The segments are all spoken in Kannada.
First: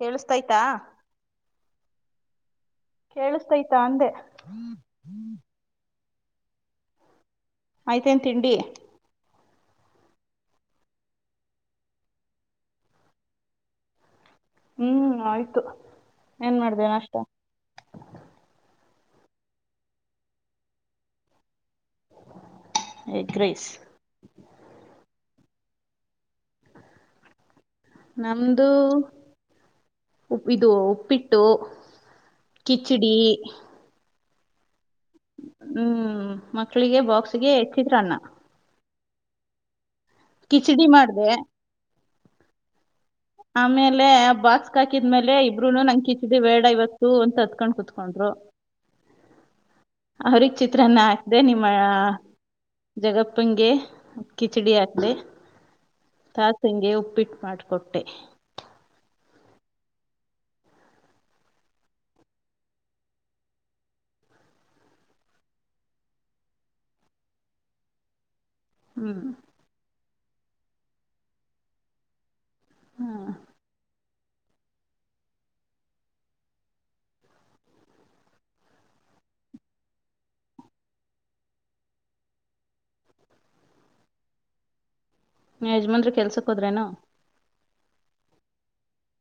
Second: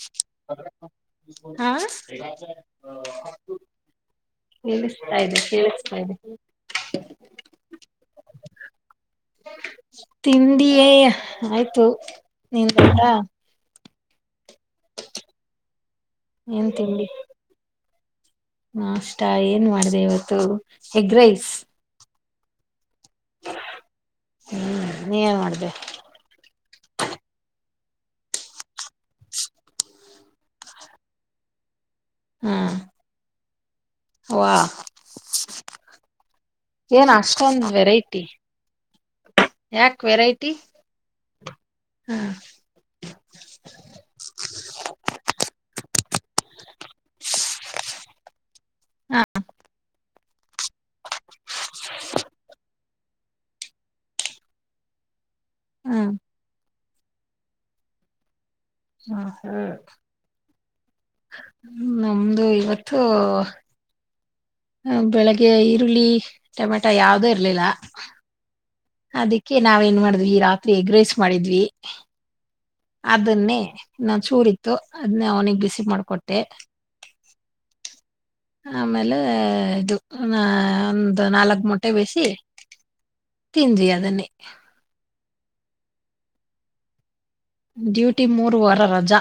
ಕೇಳಿಸತೈತಾ ಹಾ ಕೇಳಿಸತೈತಾ ಅಂದೆ ಕೆಸ್ತಾ ಇದೆ ಕೇಳಿಸ್ತಾ ಇದೆ. ಆಯ್ತೇನ್ ತಿಂಡಿ ತಿಂಡಿಯೇ ಆಯ್ತು ನಿನ್ಟ ಹ್ಮ್ ಆಯ್ತು ಏನ್ ಮಾಡ್ದೇನ ನಾಷ್ಟಾ? ನ ಅಷ್ಟ ಏನ್ ಮಾಡಿದೆ ಇವತ್ತು ಏಗ್ ರೈಸ್ ಎಗ್ ರೈಸ್ ನೀೇನ್ ಮಾಡ್ದ? ನಮ್ದು [unintelligible] ಉ ಇದು ಉಪ್ಪಿಟ್ಟು ಹ್ಮ್ ಕಿಚಡಿ ವಾ ಹ್ಮ್ ಮಕ್ಳಿಗೆ ಬಾಕ್ಸ್ಗೆ ಚಿತ್ರನ್ನ ಯ ಕಿಚಡಿ ಮಾಡ್ದ ಹಾ ಆಮೇಲೆ ಆ ಬಾಕ್ಸ್ ಹಾಕಿದ್ಮೇಲೆ ಇಬ್ರುನು ನಂ ಕಿಚಿದ ಬೇಡ ಇವತ್ತು ಅಂತ ಹತ್ಕೊಂಡ್ ಕುತ್ಕೊಂಡ್ರು ಹ ಹಾ ಅವ್ರಗ್ ಚಿತ್ರಾನ್ನ ಹಾಕ್ದೆ ನಿಮ್ಮಳ ಜಗಪ್ಪಂಗೆ ಕಿಚಡಿ ಹಾಕ್ಲೆ ಹ್ಮ್ ತಾಸಂಗೆ ಉ ರಿಪೀಟ್ ಮಾಡಿಕೊಟ್ಟೆ ಹ ಹ ನಮ್ದು ಇವತ್ತು ಹ ಬೆಳಿಗ್ಗೆ ಈರುಳ್ಳಿ ಟೊಮೆಟೊ ಯಾವದೇ ಇರ್ಲಿಲ್ಲ ಹ್ಮ್ ಅದಕ್ಕೆ ನಾವ್ ನ್ ಮಾಡಿದ್ವಿ ರಾತ್ರಿ ಎಗ್ರೇಸ್ ಮಾಡಿದ್ವಿ ಹ ಅದನ್ನೇ ಇನ್ನು ಚೂರ್ ಇತ್ತು ಅದನ್ನ ಅವನಿಗೆ ಬಿಸಿ ಮಾಡ್ಕೊಟ್ಟೆ ಆಮೇಲೆ ಇದು ಒಂದು್ ನಾಲ್ಕ್ ಮೊಟ್ಟೆ ಬೇಯಿಸಿ ತಿಂದ್ರಿ ಅದನ್ನೇ ಯಜ್ಮಾನ್ರಿ ಕೆಲ್ಸಕ್ ಹೋದ್ರೇನ ಡ್ಯೂಟಿ ಮೂರು ವಾರ ರಜಾ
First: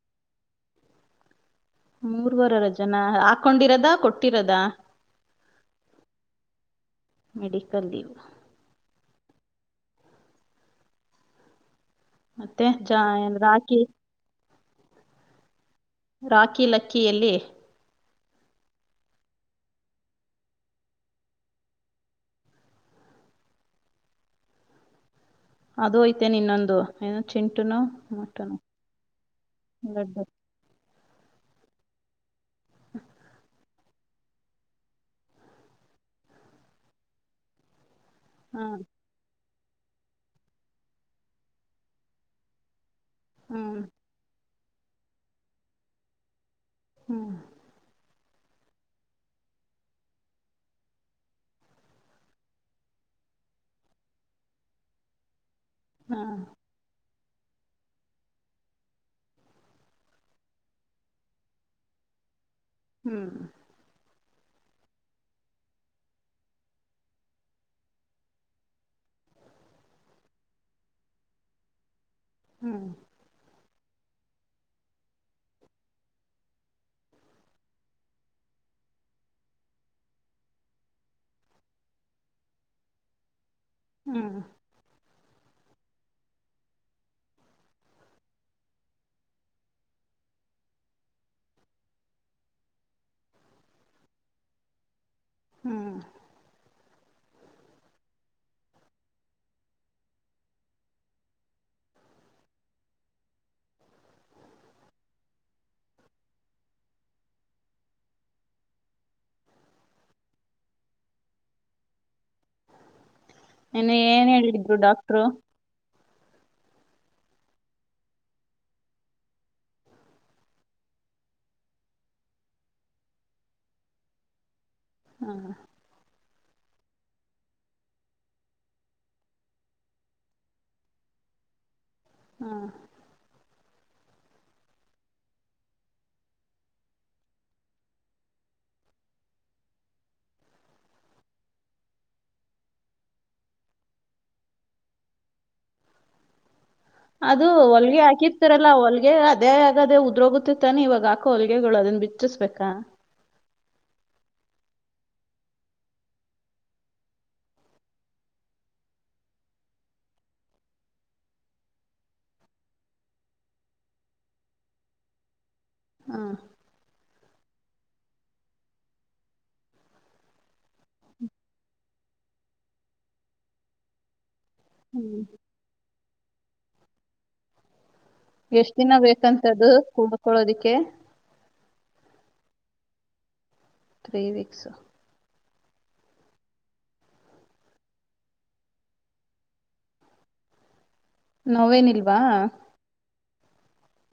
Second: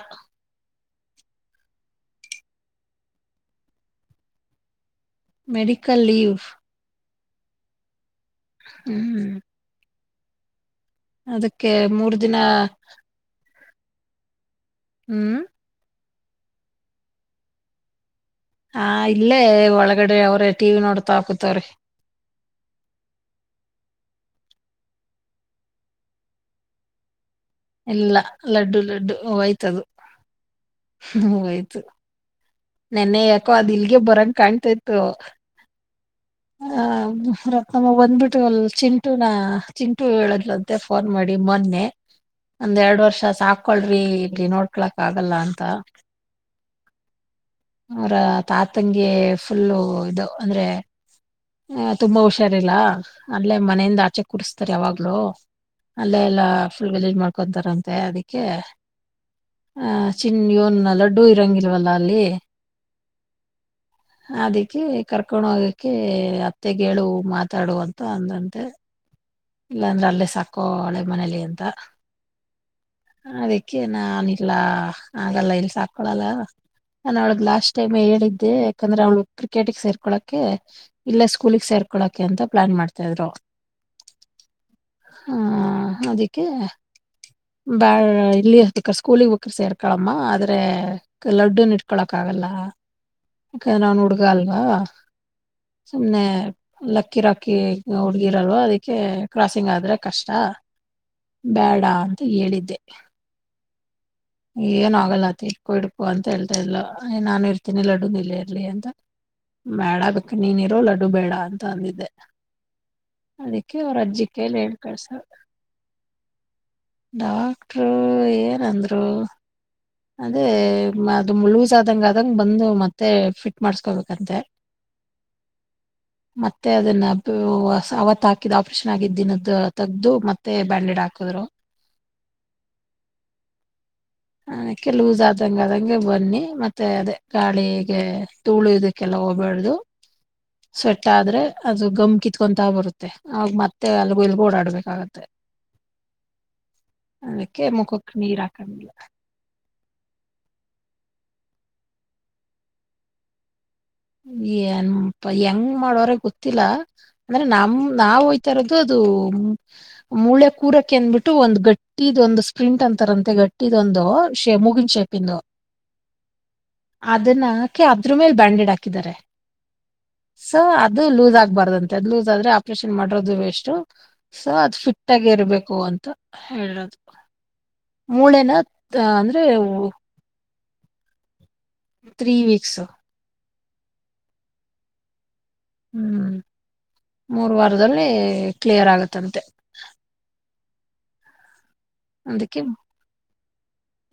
ಮೂರ್ವರರ ಜನ ಹಾಕೊಂಡಿರದ ಕೊಟ್ಟಿರದ ಮೆಡಿಕಲ್ ಲೀವ್ ಮೆಡಿಕಲ್ ಲೀವ್ ಹ್ಮ್ ಅದಕ್ಕೆ ಮೂರ್ ದಿನ ಮತ್ತೆ ಜಾ ರಾಖಿ ಹ್ಮ್ ರಾಖಿ ಲಕ್ಕಿಯಲ್ಲಿ ಹಾ ಇಲ್ಲೇ ಒಳಗಡೆ ಅವ್ರೆ ಟಿ ವಿ ನೋಡ್ತಾ ಹಾಕತವ್ರಿ [unintelligible] ಅದು ಯ್ತೆ ನಿನ್ನೊಂದು ಏ ಎಲ್ಲ ಲಡ್ಡು ಲಡ್ಡು ಹೂಯ್ತದು ಲಡ್ಡು ಹೂಯ್ತು ನೆನ್ನೆ ಯಾಕೋ ಅದ್ ಇಲ್ಗೆ ಬರಂಗ ಕಾಣ್ತತ್ತು ಹ ರಮ್ಮ ಬಂದ್ಬಿಟ್ಟು ಅಲ್ ಹಾಂ ಚಿಂಟುನಾ ಚಿಂಟು ಹೇಳದ್ಂತೆ ಫೋನ್ ಮಾಡಿ ಮೊನ್ನೆ ಒಂದ್ ಎರಡ್ ವರ್ಷ ಹ್ಞೂ ಸಾಕಳ್ರಿ ಇರಿ ನೋಡಿ ಹಕ್ಳಕ್ ಆಗಲ್ಲ ಅಂತ ಹ್ಮ್ ಅವರ ತಾತಂಗಗೆ ಫುಲ್ಲು ಇದು ಅಂದ್ರೆ ಹ ತುಂಬಾ ಹುಷಾರಿಲ್ಲ ಅಲ್ಲೇ ಮನೆಯಿಂದ ಆಚೆ ಕೂಡಸ್ ಯಾವಾಗ್ಲೂ ಅಲ್ಲೇ ಹಾಂ ಎಲ್ಲಾ ಫುಲ್ ವಲೀಜ ಮಾಡ್ಕೊತಾರಂತೆ ಅದಿಕ್ಕೆ ಆ ಚಿಣ ನ್ ಲಡ್ಡು ಇರಂಗಿಲ್ವಲ್ಲ ಅಲ್ಲಿ ಹ್ಮ್ ಅದಕ್ಕೆ ಕರ್ಕೊಂಡ ಹೋಗಕ್ಕೆೆ ಅತ್ತೆಗೇಳುವ ಮಾತಾಡುವಂತ ಅಂದಂತೆ ಇಲ್ಲಾಂದ್ರೆ ಅಲ್ಲೇ ಸಾಕು ಹಳೆ ಮನೇಲಿ ಅಂತ ಹ್ಮ್ ಅದಕ್ಕೆ ನಾನ್ ಇಲ್ಲಾ ಹಾಗಲ್ಲ ಇಲ್ ಸಾಕೊಳಲ್ಲ ನಾನ್ ಅವಳಗ್ ಲಾಸ್ಟ್ ಟೈಮ್ ಹೇಳಿದ್ದೆ ಯಾಕಂದ್ರೆ ಅವಳು ಕ್ರಿಕೆಟಗ್ ಸೇರ್ಕೊಳೆ ಇಲ್ಲ ಸ್ಕೂಲಗ್ ಸೇರ್ಕೊ ಕೊಳಕೆ ಅಂತ ಪ್ಲಾನ್ ಮಾಡ್ತಾ ಇದ್ರು ಹ್ಮ್ ಹಾ ಅದಕ್ಕೆ ಬಾಳ್ ಇಲ್ಲಿಬೇಕ್ರ ಸ್ಕೂಲಗ್ ಸೇರ್ಕಳಮ್ಮ ಆದ್ರೆ ಲಡ್ಡುನ ಇಟ್ಕೊಳಕ್ ಆಗ ಲ್ಲಕ ನಾನ್ ಹುಡ್ಗ ಅಲ್ವಾ ಹ್ಞೂ ಸುಮ್ನೆ ಲಕ್ಕಿ ರಾಕ್ಕಿ ಹುಡ್ಗಿರಲ್ವ ಅದಕ್ಕೆ ಕ್ರಾಸಿಂಗ್ ಆದ್ರೆ ಕಷ್ಟ ಬೇಡ ಅಂತ ಹೇಳಿದ್ದೆ. ಏನ ಆಗಲ್ಲತ್ ಇಟ್ಕು ಇಡ್ಕು ಅಂತ ಹೇಳ್ತಾ ಇಲ್ಲ ನಾನ ಇರ್ತೀನಿ ಲಡ್ಡುನು ಇಲ್ಲೇ ಇರ್ಲಿ ಅಂತ ಬ್ಯಾಡ ಬೇಕ ನೀನ್ ಇರೋ ಲಡ್ಡು ಬೇಡ ಅಂತ ಅಂದಿದ್ದೆ ಅದಕ್ಕೆ ಇನ್ನು ಅವ್ರ ಏನು ಅಜ್ಜಿಕೈ ಲ್ಲಿ ಹೇಳಿದ್ರು ಹೇಳ್ ಕಳ್ಸ ಡಾಕ್ಟ್ರು ಡಾಕ್ಟರು ಏನಂದ್ರು ಅದೇ ಅದು ಲೂಸ್ ಆದಂಗ ಆದಂಗ್ ಬಂದು ಮತ್ತೆ ಫಿಟ್ ಮಾಡಸ್ಕೊಬೇಕಂತೆ ಹ್ಮ ಮತ್ತೆ ಅದನ್ನ ಅವತ್ ಹಾಕಿದ ಆಪರೇಷನ್ ಆಗಿದ್ದಿನದದು ತಗ್ದು ಮತ್ತೆ ಬ್ಯಾಂಡೇಡ್ ಹಾಕಿದ್ರು ಹ್ಮ ಹ ಅಕ್ಕೆ ಲೂಸ್ ಆದಂಗ ಅದಂಗೆ ಬನ್ನಿ ಮತ್ತೆ ಅದೇ ಗಾಳಿಗೆ ದೂಳು ಇದಕ್ಕೆಲ್ಲ ಹೋಗ್ಬ್ಯಾಡ್ದು ಹ ಸ್ವೆಟ್ ಆದ್ರೆ ಅದು ಗಮ್ ಕಿತ್ಕೊಂತ ಬರುತ್ತೆ ಅವಾಗ ಮತ್ತೆ ಅಲ್ಗು ಇಲ್ಗು ಓಡಾಡ್ಬೇಕಾಗತ್ತೆ. ಅದು ಅದಕ್ಕೆ ಹೊಲ್ಗೆ ಮುಖಕ್ಕೆ ನೀರ್ ಹಾಕಿರ್ತರಲ್ಲ ಹಾಕಂಗಿಲ್ಲ ಹೊಲ್ಗೆ ಅ ಅದೇ ಆಗದೇ ಉದ್ರೋಗುತ್ತೆ ತಾನೆ ಇವಾಗ ಹಾಕೋ ಹೊಲಿಗೆಗಳು ಅದನ್ನ ಬಿಚ್ಚಿಸ್ಬೇಕಾ ಏನ್ ಹೆಂಗ್ ಮಾಡೋರ ಗೊತ್ತಿಲ್ಲಾ ಅಂದ್ರೆ ನಮ ನಾ ಹೋಯ್ತಾ ಇರೋದು ಅದು ಮೂಳೆ ಕೂರಕ್ಕೆ ಅಂದಬಿಟ್ಟು ಒಂದ್ ಗಟ್ಟಿ ಇದೊಂದು ಸ್ಪ್ರಿಂಟ್ ಅಂತಾರಂತೆ ಗಟ್ಟಿ ಇದೊಂದು ಶೇ ಮೂಗಿನ್ ಶೇಪಂದು ಹಾ ಅದನ್ನಹಾಕೆ ಅದ್ರ ಮೇಲೆ ಬ್ಯಾಂಡೆಡ್ ಹಾಕಿದ್ದಾರೆ ಸೊ ಅದು ಲೂಸ್ ಆಗ್ಬಾರ್ದಂತೆ ಅದು ಲೂಸ್ ಆದ್ರೆ ಆಪ್ರೇಷನ್ ಮಾಡಿರೋದು ವೇಷ್ಟು ಸೊ ಅದ್ ಹ್ಞೂ ಫಿಟ್ ಆಗಿ ಇರ್ಬೇಕು ಅಂತ ಹೇಳೋದು ಎಷ್ಟ ದಿನ ಬೇಕಂತದು ಕೂಡ್ಕೊಳ್ಳೋದಿಕ್ಕೆ ತ್ರೀ ವೀಕ್ಸ್ ತ್ರೀ ವೀಕ್ಸ್ ಹ್ಮ್ ಮೂರ್ ವಾರದಲ್ಲಿ ಕ್ಲಿಯರ್ ಆಗತ್ತಂತೆ ನೋವೇನಿಲ್ವಾ ಅದಕ್ಕೆ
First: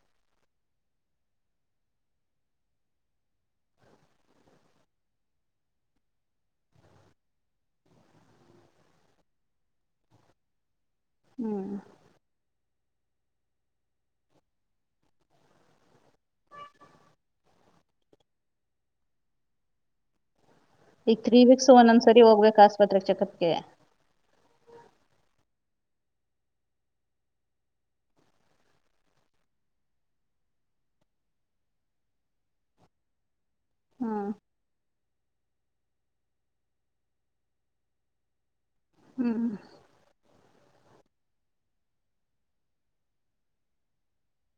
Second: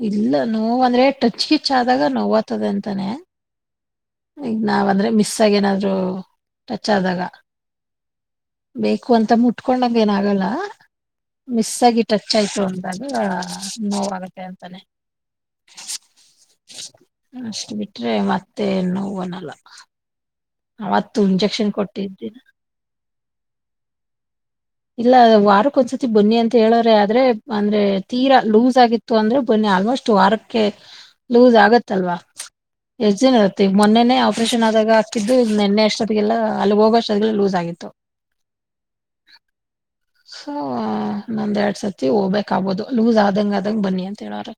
ಇಲ್ಲ ನೋವ ಅಂದ್ರೆ ಟಚ್ ಕಿಚ್ ಆದಾಗ ನೋವ್ತದೆ ಅಂತಾನೆ ಈಗ ನಾವ ಅಂದ್ರೆ ಮಿಸ್ ಆಗ ಏನಾದ್ರು ಟಚ್ ಆದಾಗ ಬೇಕು ಅಂತ ಮುಟ್ಕೊಂಡಂಗ ಏನ ಆಗಲ್ಲ ಹ್ಮ್ ಮಿಸ್ ಆಗಿ ಟಚ್ ಆಯ್ತು ಹಾಗಾಗಿ ನೋವಾಗತ್ತೆ ಅಂತಾನೆ ಅಷ್ಟ್ ಬಿಟ್ರೆ ಮತ್ತೆ ನೋವನಲ್ಲ ಈಗ ತ್ರೀ ವೀಕ್ಸ್ ಒಂದೊಂದ್ ಸರಿ ಹೋಗ್ಬೇಕ ಆಸ್ಪತ್ರೆ ಚೆಕಪ್ ಗೆ ಇಲ್ಲ ವಾರಕ್ಕ ಒಂದ್ಸತಿ ಬನ್ನಿ ಅಂತ ಹೇಳವ್ರೆ ಆದ್ರೆ ಅಂದ್ರೆ ತೀರಾ ಲೂಸ್ ಆಗಿತ್ತು ಅಂದ್ರೆ ಬನ್ನಿ ಆಲ್ಮೋಸ್ಟ್ ವಾರಕ್ಕೆ ಲೂಸ್ ಆಗುತ್ತಲ್ವಾ ಎಷ್ಟ ಮೊನ್ನೆನೆ ಹ್ಮ್ ಆಪರೇನ್ ಆದಾಗ ಇದು ನಿನ್ನೆ ಅಷ್ಟೊತ್ತಿಗೆಲ್ಲ ಅಲ್ಲಿಗೆ ಹೋಗೋಷ್ಟದಲ್ಲ ಲೂಸ್ ಆಗಿತ್ತು ಹ್ಮ್ ಸೊ ಇನ್ನೊಂದ್ ಎರಡ್ ಸತಿ ಹೋಗ್ಬೇಕಕ್ ಆಗ್ಬೋದು ಲೂಸ್ ಆದಂಗ ಆದಂಗ್ ಬನ್ನಿ ಅಂತ ಹೇಳ್ರ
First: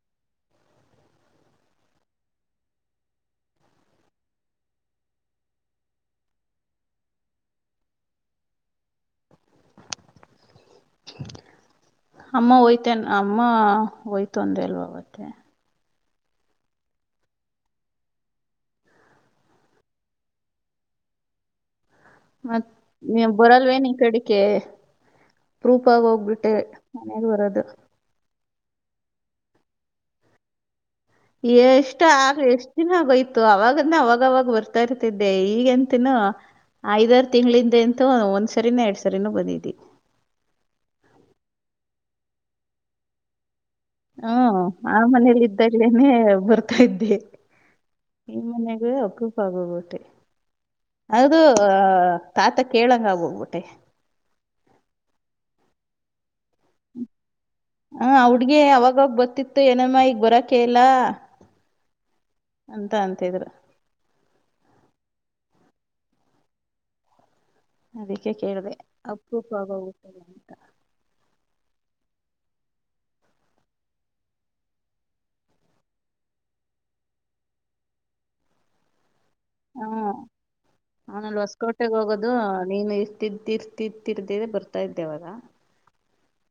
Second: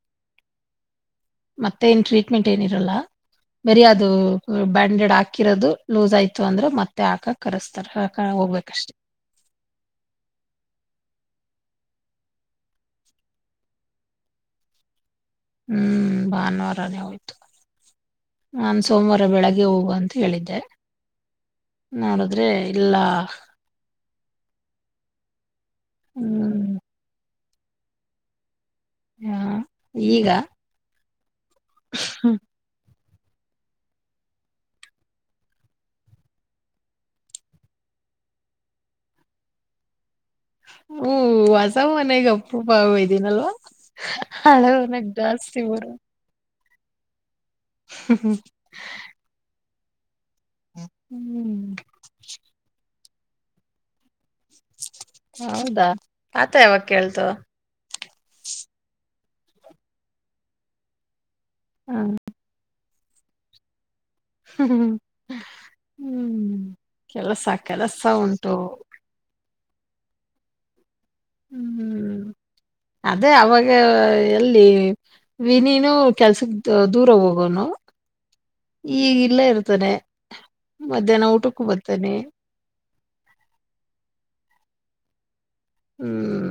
ಮತ್ತೇ ನ್ ಟ್ರೀಟ್ಮೆಂಟ್ ಏನಿರಲ್ಲ ಬರಿ ಅದು ಬ್ಯಾಂಡೆಡ್ ಹಾಕಿರೋದು ಲೂಸ್ ಆಯ್ತು ಅಂದ್ರೆ ಮತ್ತೆ ಹಾಕಕ್ ಕರೆಸ್ತಾರ ಹೋಗ್ಬೇಕಷ್ಟೇ ಅಮ್ಮ ಹೋಯ್ತನ್ ಅಮ್ಮ ಹೋಯ್ತು ಅಂದ ಎಲ್ವಾಗತ್ತೆ ಹ್ಮ್ ಭಾನುವಾರಾನೇ ಹೋಯ್ತು ನಾನು ಸೋಮವಾರ ಬೆಳಗ್ಗೆ ಹೋಗುವ ಅಂತ ಹೇಳಿದ್ದೆ ನೋಡಿದ್ರೆ ಮತ್ತ್ ಇಲ್ಲ ನೀ ಬರಲ್ವೇನ್ ಈ ಕಡಿಕೆ ಪ್ರೂಫ್ ಆಗಿ ಹೋಗ್ಬಿಟ್ಟೆ ಹ್ಮ್ ಮನೆಗೆ ಬರೋದು ಹಾ ಈಗ ಎಷ್ಟ್ ಆಗ ಎಷ್ಟ್ ದಿನ ಬೖ ತ್ತು ಅವಾಗಂದ ಅವಾಗವಾಗ ಬರ್ತಾ ಇರ್ತಿದ್ದೆ ಈಗಂತನೂ ಐದಾರು ತಿಂಗಳಿಂದ ಅಂತು ಒಂದ್ ಸರಿನೊ ಎರಡ್ ಸರಿನೊ ಬಂದಿದ್ವಿ. ಹ್ಮ್ ಹೊಸಾ ಮನೆಗೆ ಅಪ್ರೂಪ ಆಗೋದ್ದೀನಲ್ವ. ಹ್ಮ ಆ ಮನೇಲಿ ಬರು ಇದ್ದಾಗೇನೆ ಬರ್ತಾ ಇದ್ದೆ. ಈ ಮನೆಗೆ ಅಪ್ರೂಪ ಆಗೋಬಿಟ್ಟಿ. ಅದು ಹ್ಮ್ ತಾತ ಕೇಳಂಗ ಆಗ್ಹೋಗ್ಬಿಟ್ಟೆ. ಹೌದಾ ಆತ ಯಾವಾಗ ಕೇಳ್ತು ಹ ಹುಡ್ಗಿ ಅವಾಗಾಗ ಬರ್ತಿತ್ತು ಏನಮ್ಮ ಈಗ್ ಬರಕೇ ಇಲ್ಲ. ಹಾ ಅಂತ ಅಂತಿದ್ರು. ಹ್ಮ ಹ್ಮ್ ಕೆಲಸಾ ಕೆಲಸ ಅದಕ್ಕೆ ಉಂಟು. ಕೇಳ್ದೆ [unintelligible] ಹ್ಮ್ ಅದೇ ಅವಾಗ ಎಲ್ಲಿ ವಿನೀನು ಕೆಲ್ಸಕ್ ದೂರ ಹೋಗೋನು ಈಗ್ ಇಲ್ಲೇ ಹ ಇರ್ತಾನೆ ಮಧ್ಯಾಹ್ನ ಊಟಕ್ಕೂ ಬರ್ತಾನೆ. ತಿರ್ತ ತಿರ್ದ ಬರ್ತಾ ಇದ್ದೇ ಅವಾಗ. ಹ್ಮ್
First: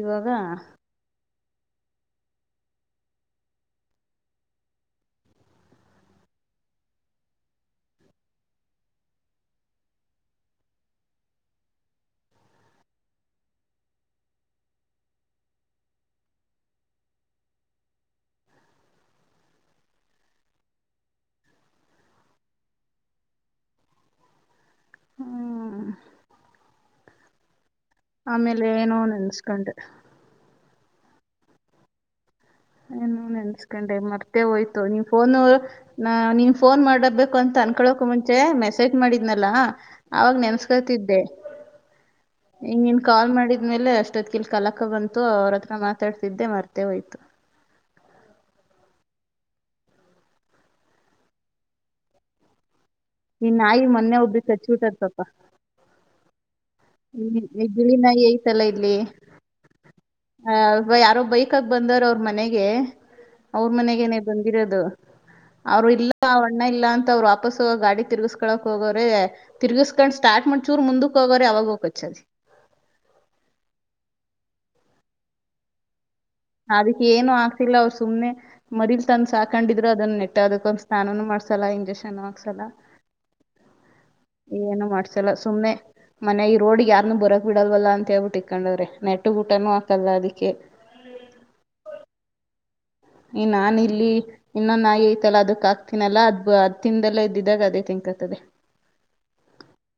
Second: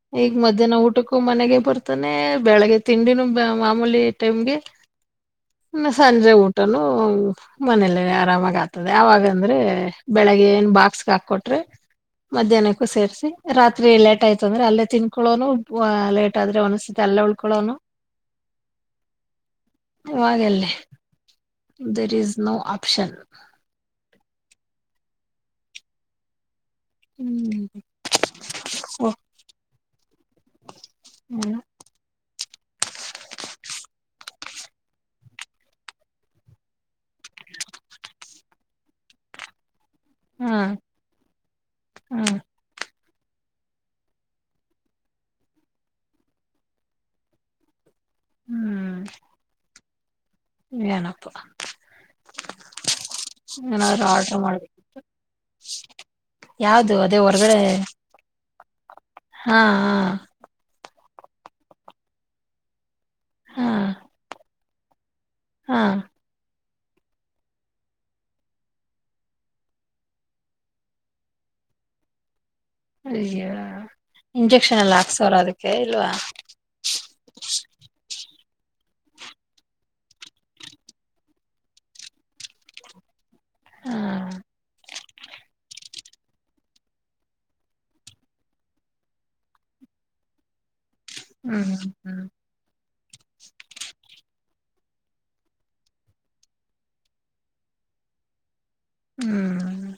ಇವಾಗ ಈಗ್ ಮಧ್ಯಾಹ್ನ ಊಟಕ್ಕೂ ಮನೆಗೆ ಬರ್ತಾನೆ ಬೆಳಿಗ್ಗೆ ತಿಂಡಿನೂ ಮಾಮೂಲಿ ಟೈಮ್ಗೆ. ಸಂಜೆ ಊಟನೂ ಮನೇೆಲ್ಲೇ ಆರಾಮಾಗ ಆಗ್ತದೆ ಯಾವಾಗ ಅಂದ್ರೆ ಬೆಳಿಗ್ಗೆ ಏನ್ ಬಾಕ್ಸ್ಗ ಹಾಕಕ್ಕೊಟ್ರೆ. ಮಧ್ಯಾಹ್ನಕ್ಕೂ ಸೇರ್ಸಿ ರಾತ್ರಿ ಲೇಟ್ ಆಯ್ತ ಅಂದ್ರೆ ಅಲ್ಲೇ ತಿನ್ಕೊಳ್ಳೋನು ಲೇಟ್ ಆದ್ರೆ ಒನ್ನೊನ್ಸತ ಅ ಅಲ್ಲೇ ಉಳ್ಕೊಳ್ಳೋನು. ಇವಾಗಲ್ಲಿ ದೆರ್ ಈಸ್ ನೋ ಆಪ್ಷನ್. ಹ್ಮ ಹ್ಮ್ ಹ ಆಮೇಲೆ ಏನೋ ನೆನ್ಸ್ಕೊಂಡೆ. ಹ್ಮ್ ಏನೋ ನೆನ್ಸ್ಕೊಂಡೆ ಮರ್ತೇ ಹೋಯ್ತು ನೀವ್ ಫೋನು ನೀನ್ ಫೋನ್ ಮಾಡಬೇಕು ಅಂತ ತನ್ಕೊಳಕೃ ಮುಂಚೆ ಮೆಸೇಜ್ ಮಾಡಿದ್ನಲ್ಲ. ಅವಾಗ ಹಾ ನೆನಸ್ಕೊತಿದ್ದೆ ಹ್ಮ ಹಿ ಕಾಲ್ ಮಾಡಿದ್ಮೇಲೆ ಅಷ್ಟೊಗಿಲ್ ಕಲಕ್ಕ ಬಂತು ಅವ್ರ ಹತ್ರ ಮಾತಾಡ್ತಿದ್ದೆ ಮರ್ತೆ ಹೋಯ್ತು. ಹ್ಮ್ ಏನೋಪ್ಪ. ನೀನ್ ನಾಯಿ ಮೊನ್ನೆ ಒಬ್ಬಿರಿಗ್ ಕಚ್ಬಿಟ್ಟೖತ್ ಪಾಪ. ಯಾವ್ದು ಅದೇ ಹ ಹೊರ್ಗಡೆ ಇ ಬಿಳಿನಾಯಿ ಐತಲ್ಲ ಇಲ್ಲಿ ಹಾ ಹಾ ಆ ಯಾರೋ ಬೈಕ್ಗ ಬಂದಾರ ಅವ್ರ್ ಮನೆಗೆ ಹಾ ಅವ್ರ್ ಮನೆಗೇನೆೇ ಬಂದಿರೋದು. ಹಾ ಅವರು ಇಲ್ಲ ಅವ ಣ್ಣ ಇಲ್ಲ ಅಂತ ಅವ್ರು ವಾಪಸ್ ಹೋಗಕ್ ಗಾಡಿ ತಿರ್ಗಿಸ್ಕೊಳಕ್ ಹೋಗೋರೆ ತಿರುಗಸ್ಕೊಂಡ್ ಸ್ಟಾರ್ಟ್ ಮಾಡ್ ಚೂರ್ ಮುಂದಕ್ ಹೋಗೋರೆ ಅವಾಗ ಬಚ್ಚ ಅಯ್ಯ ಇಂಜೆಕ್ಷನ್ ಎಲ್ಲ ಹಾಕ್ಸವ್ರ ಅದಕ್ಕೆ ಇಲ್ವಾ? ಮರಿಗ್ ತಂದ್ ಸಾಕೊಂಡಿದ್ರು ಅದನ್ನ ನೆಟ್ಟ ಅದಕ್ಕೊಂದ ಸ್ನಾನನು ಮಾಡ್ಸಲ್ಲ ಇಂಜೆಕ್ಷನ್ ಹಾಕ್ಸಲ್ಲ. ಹ್ಮ್ ಏನು ಮಾಡ್ಸಲ್ಲ ಸುಮ್ನೆ ಮನೆ ಈ ರೋಡ್ಗ್ ಯಾರ್ನು ಬರಕ್ ಬಿಡಲ್ವಲ್ಲ ಅಂತ ಹೇಳ್ಬಿಟ್ಟು ಇಕೊಂಡವ್ರೆ ನೆಟ್ಟಿಗ್ ಊಟನೂ ಹಾಕಲ್ಲ ಅದಿಕ್ಕೆ. ಹ್ಮ್ ಹ್ಮ ಹ್ಮ್ ಈ ನಾ ಇಲ್ಲಿ ಇನ್ನೊ ನಾಯಿ ಐತಲ್ಲಾ ಅದಕ್ ಆಕ್ತೀನಲ್ಲಾ ಅದ್ ಅದ್ ತಿನ್ದಲ್ಲೇ ಇದ್ದಿದ್ದಾಗ ಅದೇ ತಿನ್ ತದೆ ಹ್ಮ್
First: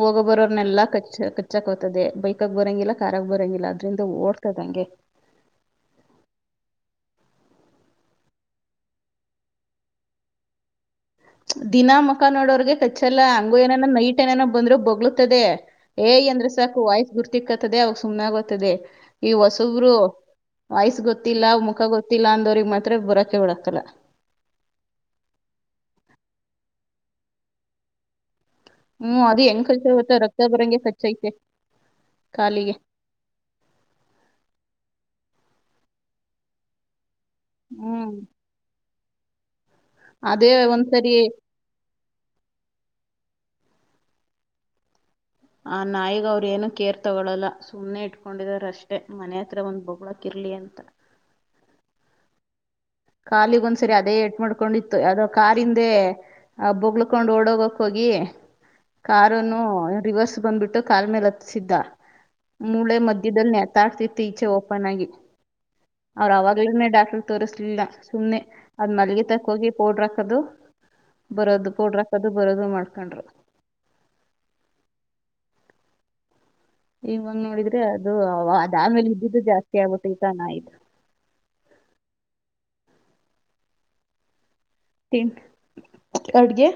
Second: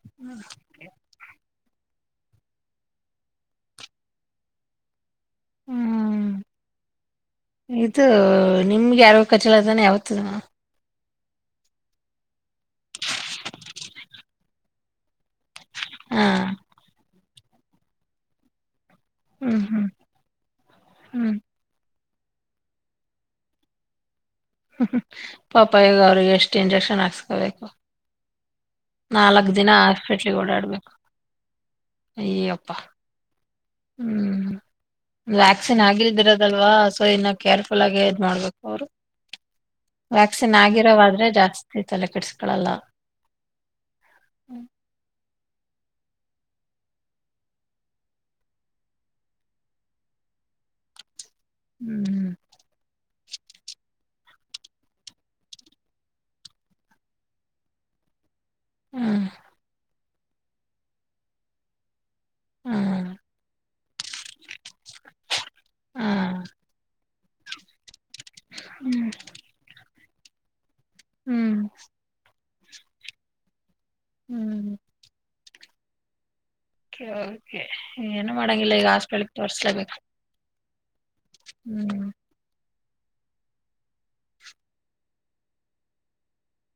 ಹೋಗ ಬರೋರ್ನ್ನೆಲ್ಲಾ ಕಚ್ಚ ಚ್ಚಕ್ ಹತದೆ ಬೈಕಾಗ ಬರೋಂಗಿಲ್ಲ ಕಾರಾಗ ಬರಂಗಿಲ್ಲ ಅದ್ರಿಂದ ಓಡ್ತದಂಗೆ ಹ್ಮ್ ಇದು ನಿಮ್ಗೆ ಯಾರು ಕಚ್ಚಿಲ್ಲ ತಾನೆ ಯಾವತ್ತುನು ದಿನಾ ಮುಖ ನೋಡೋರ್ಗೆ ಕಚ್ಚಲ್ಲ ಹಂಗ ಏನನೋ ನೈಟ್ ಏನೇನೋ ಬಂದ್ರು ಬಗ್ಲತದೆ ಹಾ ಏಯ್ ಅಂದ್ರೆ ಸಾಕು ವಾಯ್ಸ್ ಗುರ್ತಿಕ್ಕತದೆ ಅವಾಗ ಸುಮ್ ಆಗತದೆ ಈ ಹ್ಮ್ ಹ್ಮ್ ಹೊಸಬ್ರು ವಯ್ಸ್ ಹ್ಮ್ ಗೊತ್ತಿಲ್ಲ ಮುಖ ಗೊತ್ತ ಗೊತ್ತಿಲ್ಲ ಅಂದೋರಿಗೆ ಮಾತ್ರ ಬರೋಕೆ ಉಳಾಕಲ್ಲ ಹ್ಮ ಪಾಪ ಈಗ ಅವ್ರಿಗೆ ಎಷ್ಟು ಇಂಜೆಕ್ಷನ್ ಹಾಕ್ಸ್ಕೊಬೇಕು ಹ್ಮ್ ಅದು ಹೆಂಗ್ ಕಚ್ಚೈತೆ ಗೊತ್ತಾರಕ್ತ ಬರಂಗೆ ಓಡಾಡ್ಬೇಕು ಕಚ್ಚೈತೆ ಅಯ್ಯಪ್ಪ ಕಾಲಿಗೆ ಹ್ಮ್ ವ್ಯಾಕ್ಸಿನ್ ಆಗಿದ್ದಿರೋದಲ್ವಾ ಸೊ ಏನ ಕೇರ್ಫುಲ್ ಆಗಿ ಅ ಹ್ಮ್ ಮಾಡ್ಬೇಕು ಅವ್ರು ಅದೇ ವ್ಯಾಕ್ಸಿನ್ ಒಂದ್ಸರಿ ಆಗಿರೋವಾದ್ರೆ ಜಾಸ್ತಿ ತಲೆಕಡ್ಸ್್ಕಳಲ್ಲ ಹ್ಮ್ ಆ ನಾಯಿಗ ಅವ್ರು ಏನು ಕೇರ್ ತೊಗೊಳಲ್ಲ ಸುಮ್ಮನೆ ಇಟ್ಕೊಂಡಿದಾರ ಅಷ್ಟೇ ಮನೆ ಹತ್ರ ಒಂದು ಬೊಗಳಕ್ ಇರಲಿ ಅಂತ ಹ್ಮ್ ಕಾಲಿಗ ಒಂದ್ ಸರಿ ಅದೇ ಎ ಮಾಡ್ಕೊಂಡಿತ್ತು ಯಾವದೋ ಕಾರಿಂದೆ ಆ ಬೊಗ್ಳ್ಕೊಂಡ್ ಓಡೋಗಕ್ ಹೋಗಿ ಹ್ಮ್ ಕಾರನು ರಿವರ್ಸ್ ಬಂದ್ಬಿಟ್ಟು ಕಾರ್ ಮೇಲೆ ಹತ್ಸಿದ್ದ ಮೂಳೆ ಹ್ಮ್ ಮಧ್ಯದಲ್ಲಿ ನೆತಾಡ್ತಿತಿ ಈಚೆ ಓಪನ್ ಆಗಿ ಅವರು ಹ್ಮ್ ಅವವಾಗ್ಲೇನೇ ಡಾ ತೋರಿಸ್ಲಿಲ್ಲ ಸುಮ್ನೆ ಅದ್ ಹ್ಮ್ ಮಲ್ಗೆ ತಕ್ಕ ಹೋಗಿ ಪೌಡ್ರ ಹಾಕದು ಹ್ಮ್ ಬರೋದು ಪೌಡ್ರ ಹಾಕದು ಬರೋದು ಮಾಡ್ಕೊಂಡರು ಹ್ಮ್್ಮ ಇವಾಗ ನೋಡಿದ್ರೆ ಅದು ಏನು ಮಾಡಂಗಿಲ್ಲ ಈಗ ಅದಾದ್ಮೇಲೆ ಹಾಸ್ಪಿಟ್ಲ್ ಇದ್ದಿದ್ದು ಜಾಸ್ತಿ ತೋರ್ಸ್ಲೇಬೇಕು ಆಗ್ಬಿಟ್ಟೈತ ನಾಯಿದು ಹ್ಮ್ ತಿಂ ಅಡ್ಗೆ